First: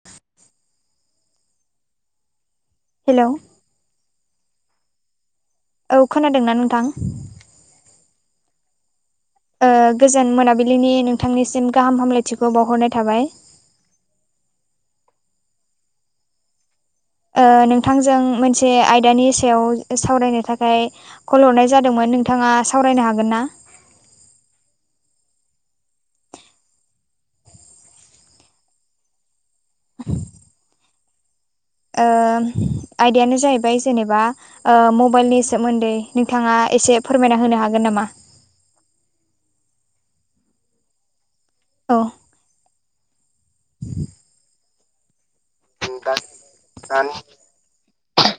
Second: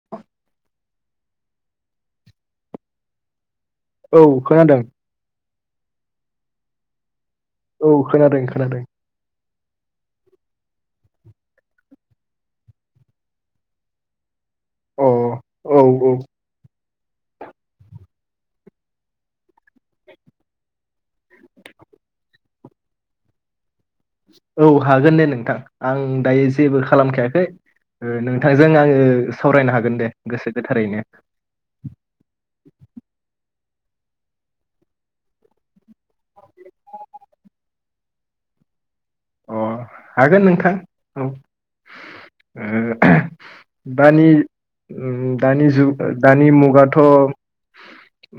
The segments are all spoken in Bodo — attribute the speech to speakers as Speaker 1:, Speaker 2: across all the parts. Speaker 1: [inaudible]
Speaker 2: हेल'
Speaker 1: औ खोनादों।
Speaker 2: औ खोनादों ना नोंथां।
Speaker 1: औ खोनादों खोनादों।
Speaker 2: ओ गोजोन मोनाबिलिनि नोंथांनिसिम गाहाम हामलायथिखौ बावहरनाय थाबाय।
Speaker 1: अ औ औ।
Speaker 2: ओ नोंथांजों मोनसे आयदानि सायाव सावरायनो थाखाय कल हरनाय जादोंमोन नोंथाङा सावरायनो हागोन ना?
Speaker 1: औ हागोन दे नोंथां आं दायो जेबो खालामखायाखै ओ नोंथांजों आङो सावरायनो हागोन दे गोसो गोथारैनो।
Speaker 2: ओ आयदायानो जाहैबाय जेनोबा ओ मबाइलनि सोमोन्दै नोंथाङा एसे फोरमायना होनो हागोन नामा?
Speaker 1: अ हागोन नोंथां औ।
Speaker 2: औ।
Speaker 1: ओ दानि उम दानि जुग ओ दानि मुगाथ'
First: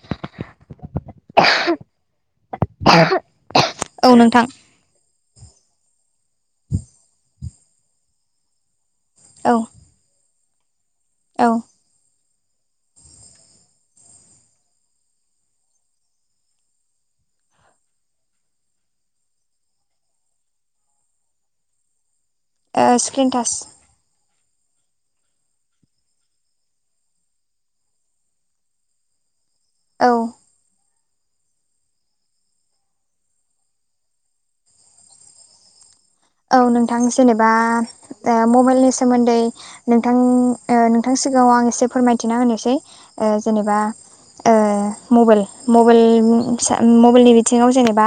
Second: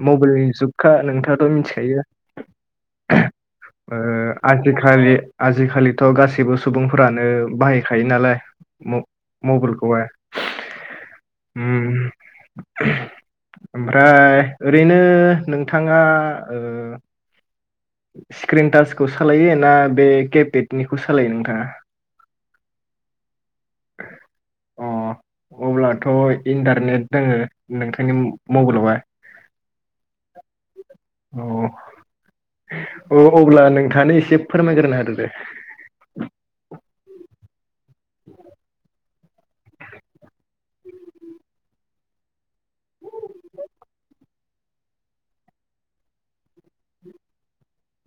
Speaker 1: मबाइलनि जुगखा नों थाङाथ' मिथिखायो ओ
Speaker 2: औ नोंथां
Speaker 1: आजिखालि आजिखालिथ' गासैबो सुबुंफोरानो बाहायखायो नालाय म
Speaker 2: औ
Speaker 1: मबाइलखौहाय।
Speaker 2: औ।
Speaker 1: उम, ओमफ्राय ओरैनो नोंथाङा ओ स्क्रिन टाचखौ सालायो ना बे केेपेटनिखौ सालायो नोंथाङा?
Speaker 2: ओ स्क्रिनटाच।
Speaker 1: अ अब्लाथ' इन्टारनेट दोङो नोंथांनि मबाइलावबा?
Speaker 2: औ।
Speaker 1: अ औ अब्ला नोंथाङानो एसे फोरमायग्रोनो होदो दे।
Speaker 2: औ नोंथां जेनोबा ओ मबाइलनि सोमोन्दै नोंथां ओ नोंथांनि सिगाङाव आं एसे फोरमायथिना होनोसै। ओ जेनोबा ओ मबाइल मबेल बुं फिसा मबाइलनि बिथिङाव जेनोबा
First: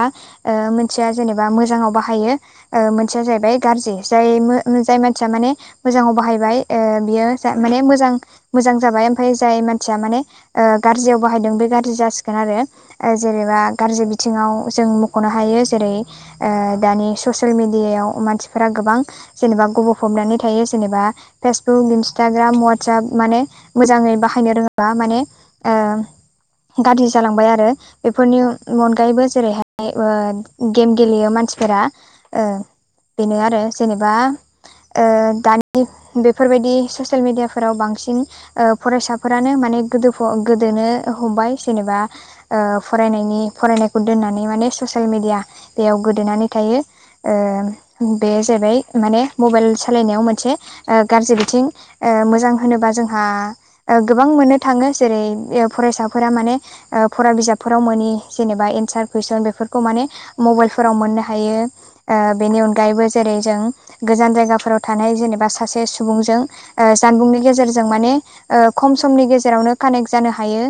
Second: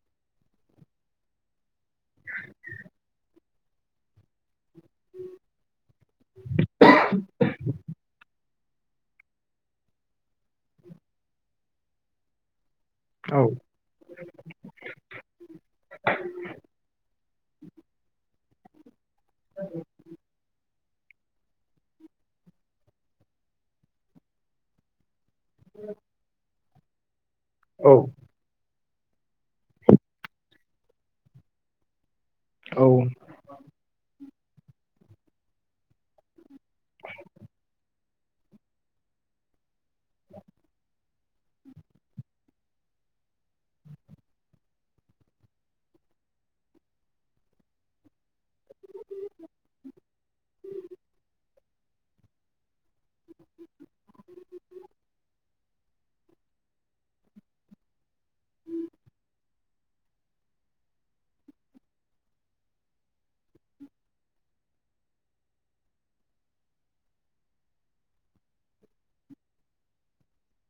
Speaker 2: ओ मोनसेया जेनोबा मोजाङाव बाहायो ओ मोनसेया जाहैबाय गाज्रि जाय ओ जाय मानसिया माने मोजाङाव बाहायबाय ओ बियो जा माने मोजां मोजां जाबाय ओमफ्राय जाय मानसिया माने ओ गाज्रियाव बाहायदों बे गाज्रि जासिगोन आरो। ओ
Speaker 1: औ
Speaker 2: जेनोबा गाज्रि बिथिङाव जों मख'नो हायो जेरै ओ दानि ससे ल मिडियाायाव मानसिफोरा गोबां जेनोबा गबफबनानै थायो। जेनोबा फेसबुक इन्स्टाग्राम वाटसेप माने मोजाङै बाहायनो रोङोबा माने ओ गाज्रि जालांबाय आरो
Speaker 1: औ
Speaker 2: बेफोरनि अनगायैबो जेरैहाय ओ गेम गेलेयो मानसिफोरा ओ
Speaker 1: औ।
Speaker 2: बेनो आरो जेनोबा ओ दानि बेफोरबायदि ससियेल मेडियाफोराव बांसिन ओ फरायसाफोरानो माने गोदोफब गोदोनो हमबाय जेनोबा ओ फरायनायनि फरायनायखौ दोननानै माने ससियेल मेडिया बेयाव गोदोनानै थायो। ओ बे जाहैबाय माने मबाइल सालायनायाव मोनसे ओ गाज्रि बिथिं। ओ मोजां होनोबा जोंहा ओ गोबां मोननो थाङो जेरै ओ फरायसाफोरा माने ओ फरा बिजाबफोराव मोनि जेनोबा एन्सार कुइसन बेफोरखौ माने मबाइलफोराव मोननो हायो ओ बेनि अनगायैबो जेरै जों गोजान जायगाफोराव थानाय जेनोबा सासे सुबुंजों ओ जानबुंनि गेजेरजों माने ओ खम समनि गेजेरावनो कानेक्ट जानो हायो।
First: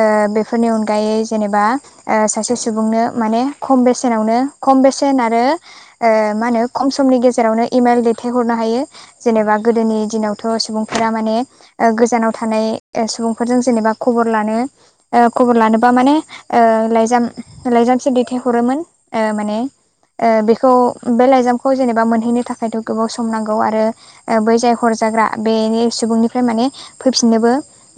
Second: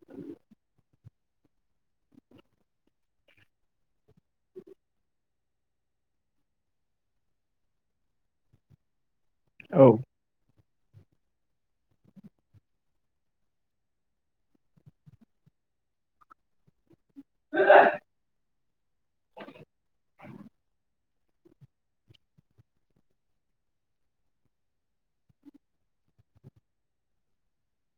Speaker 2: ओ बेफोरनि अनगायै जेनोबा ओ सासे सुबुंनो माने खम बेसेनावनो खम बेसेन आरो ओ मा होनो खम समनि गेजेरावनो इमेल दैथायहरनो हायो जेनोबा
Speaker 1: औ
Speaker 2: गोदोनि दिनाव थ' सुबुंफोरा माने ओ गोजानाव थानाय ओ सुबुंफोरजों जेनोबा खबर लानो ओ खबर लानोबा माने ओ लाइजाम लाइजामसो दैथायहरोमोन ओ माने ओ बेखौ बे लाइजामखौ जेनेबा मोनहैनो थाखायथ' गोबाव सम नांगौ आरो ओ बै जाय हरजाग्रा बे सुबुंनिफ्राय माने फैफिननोबो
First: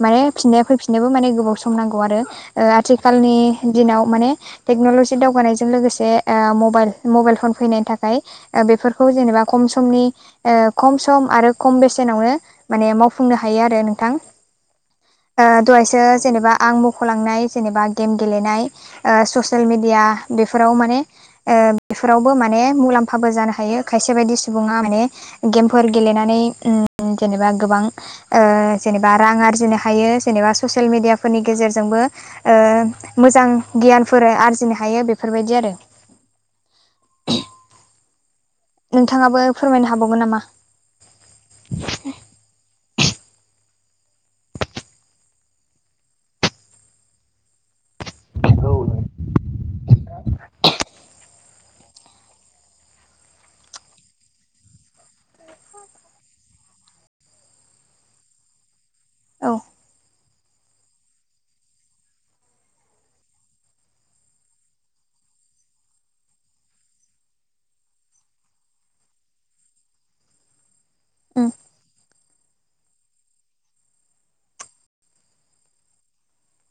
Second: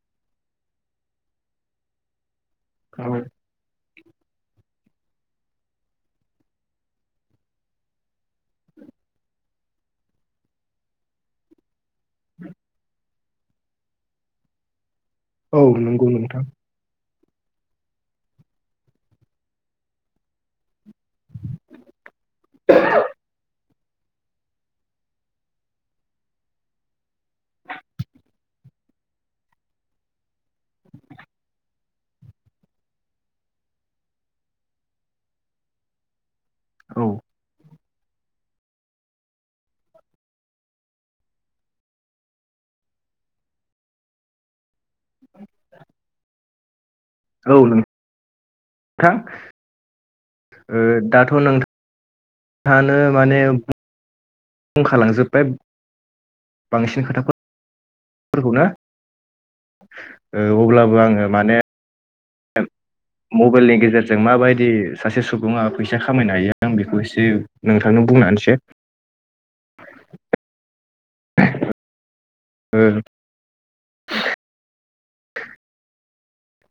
Speaker 2: माने फिननाया फैफिननोबो माने गोबाव सम नांगौ आरो। ओ
Speaker 1: औ
Speaker 2: आथिखालनि दिनाव माने टेक्न'लजि दावगानायजों लोगोसे ओ मबाइल मबाइल फन फैनायनि थाखाय ओ बेफोरखौ जेनेबा खम समनि ओ खम सम आरो खम बेसेनावनो माने मावफुंनो हायो आरो नोंथां। ओ
Speaker 1: औ
Speaker 2: दहायसो
Speaker 1: नंगौ नोंथां।
Speaker 2: जेनेबा आं मख'लांनाय जेनेबा गेम गेलेनाय ओ ससियेल मिडिया बेफोराव माने बेफोरावबो माने ओ मुलाम्फाबो जानो हायो खायसे बायदि सुबुङा माने गेमफोर गेलेनानै ओम जेनेबा गोबां ओ जेनेबा रां आरजिनो हायो जेनेबा ससियेल मिडियाफोरनि गेजेरजोंबो। ओ मोजां गियानफोर आरजिनो हायो बेफोरबायदि आरो।
Speaker 1: औ
Speaker 2: नोंथाङाबो फोरमायनो हाबावगोन नामा?
Speaker 1: [inaudible] औ नों
Speaker 2: औ
Speaker 1: थां। ओ दाथ' नों थाङानो माने बुंखालांजोब्बाय बांसिन खोथाफोर फोरखौनो
Speaker 2: औ
Speaker 1: अब्लाबो आङो माने
Speaker 2: [inaudible]
Speaker 1: मबेलनि गेजेरजों माबायदि सासे सुबुङा फैसा खामायनो हायो आं बेखौ एसे नोंथांनो बुंनानैसो
Speaker 2: उम
Speaker 1: ओ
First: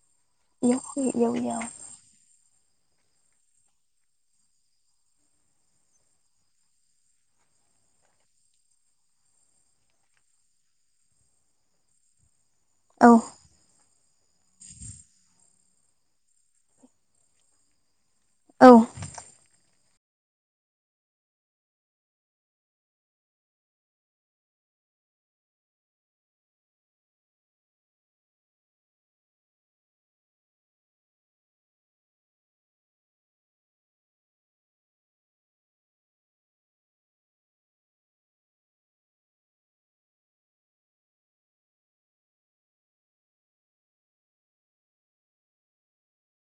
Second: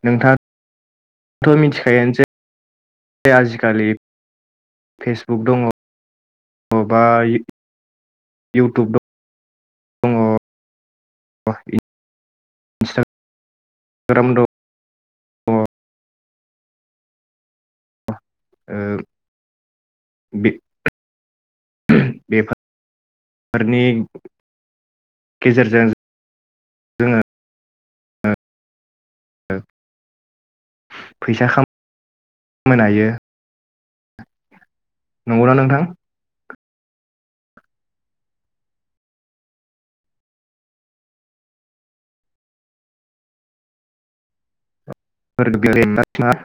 Speaker 1: नोंथां‌।
Speaker 2: इयाव फै इयाव इयाव,
Speaker 1: थायनोसेै। बे आजिखालि फेसबुक दङ बबा [unintelligible]
Speaker 2: औ।
Speaker 1: रोम द
Speaker 2: औ
Speaker 1: ओ बे [unintelligible] गेजेरजों फैसा खाम मायनो हायो। नंगौना नोंथां? [unintelligible]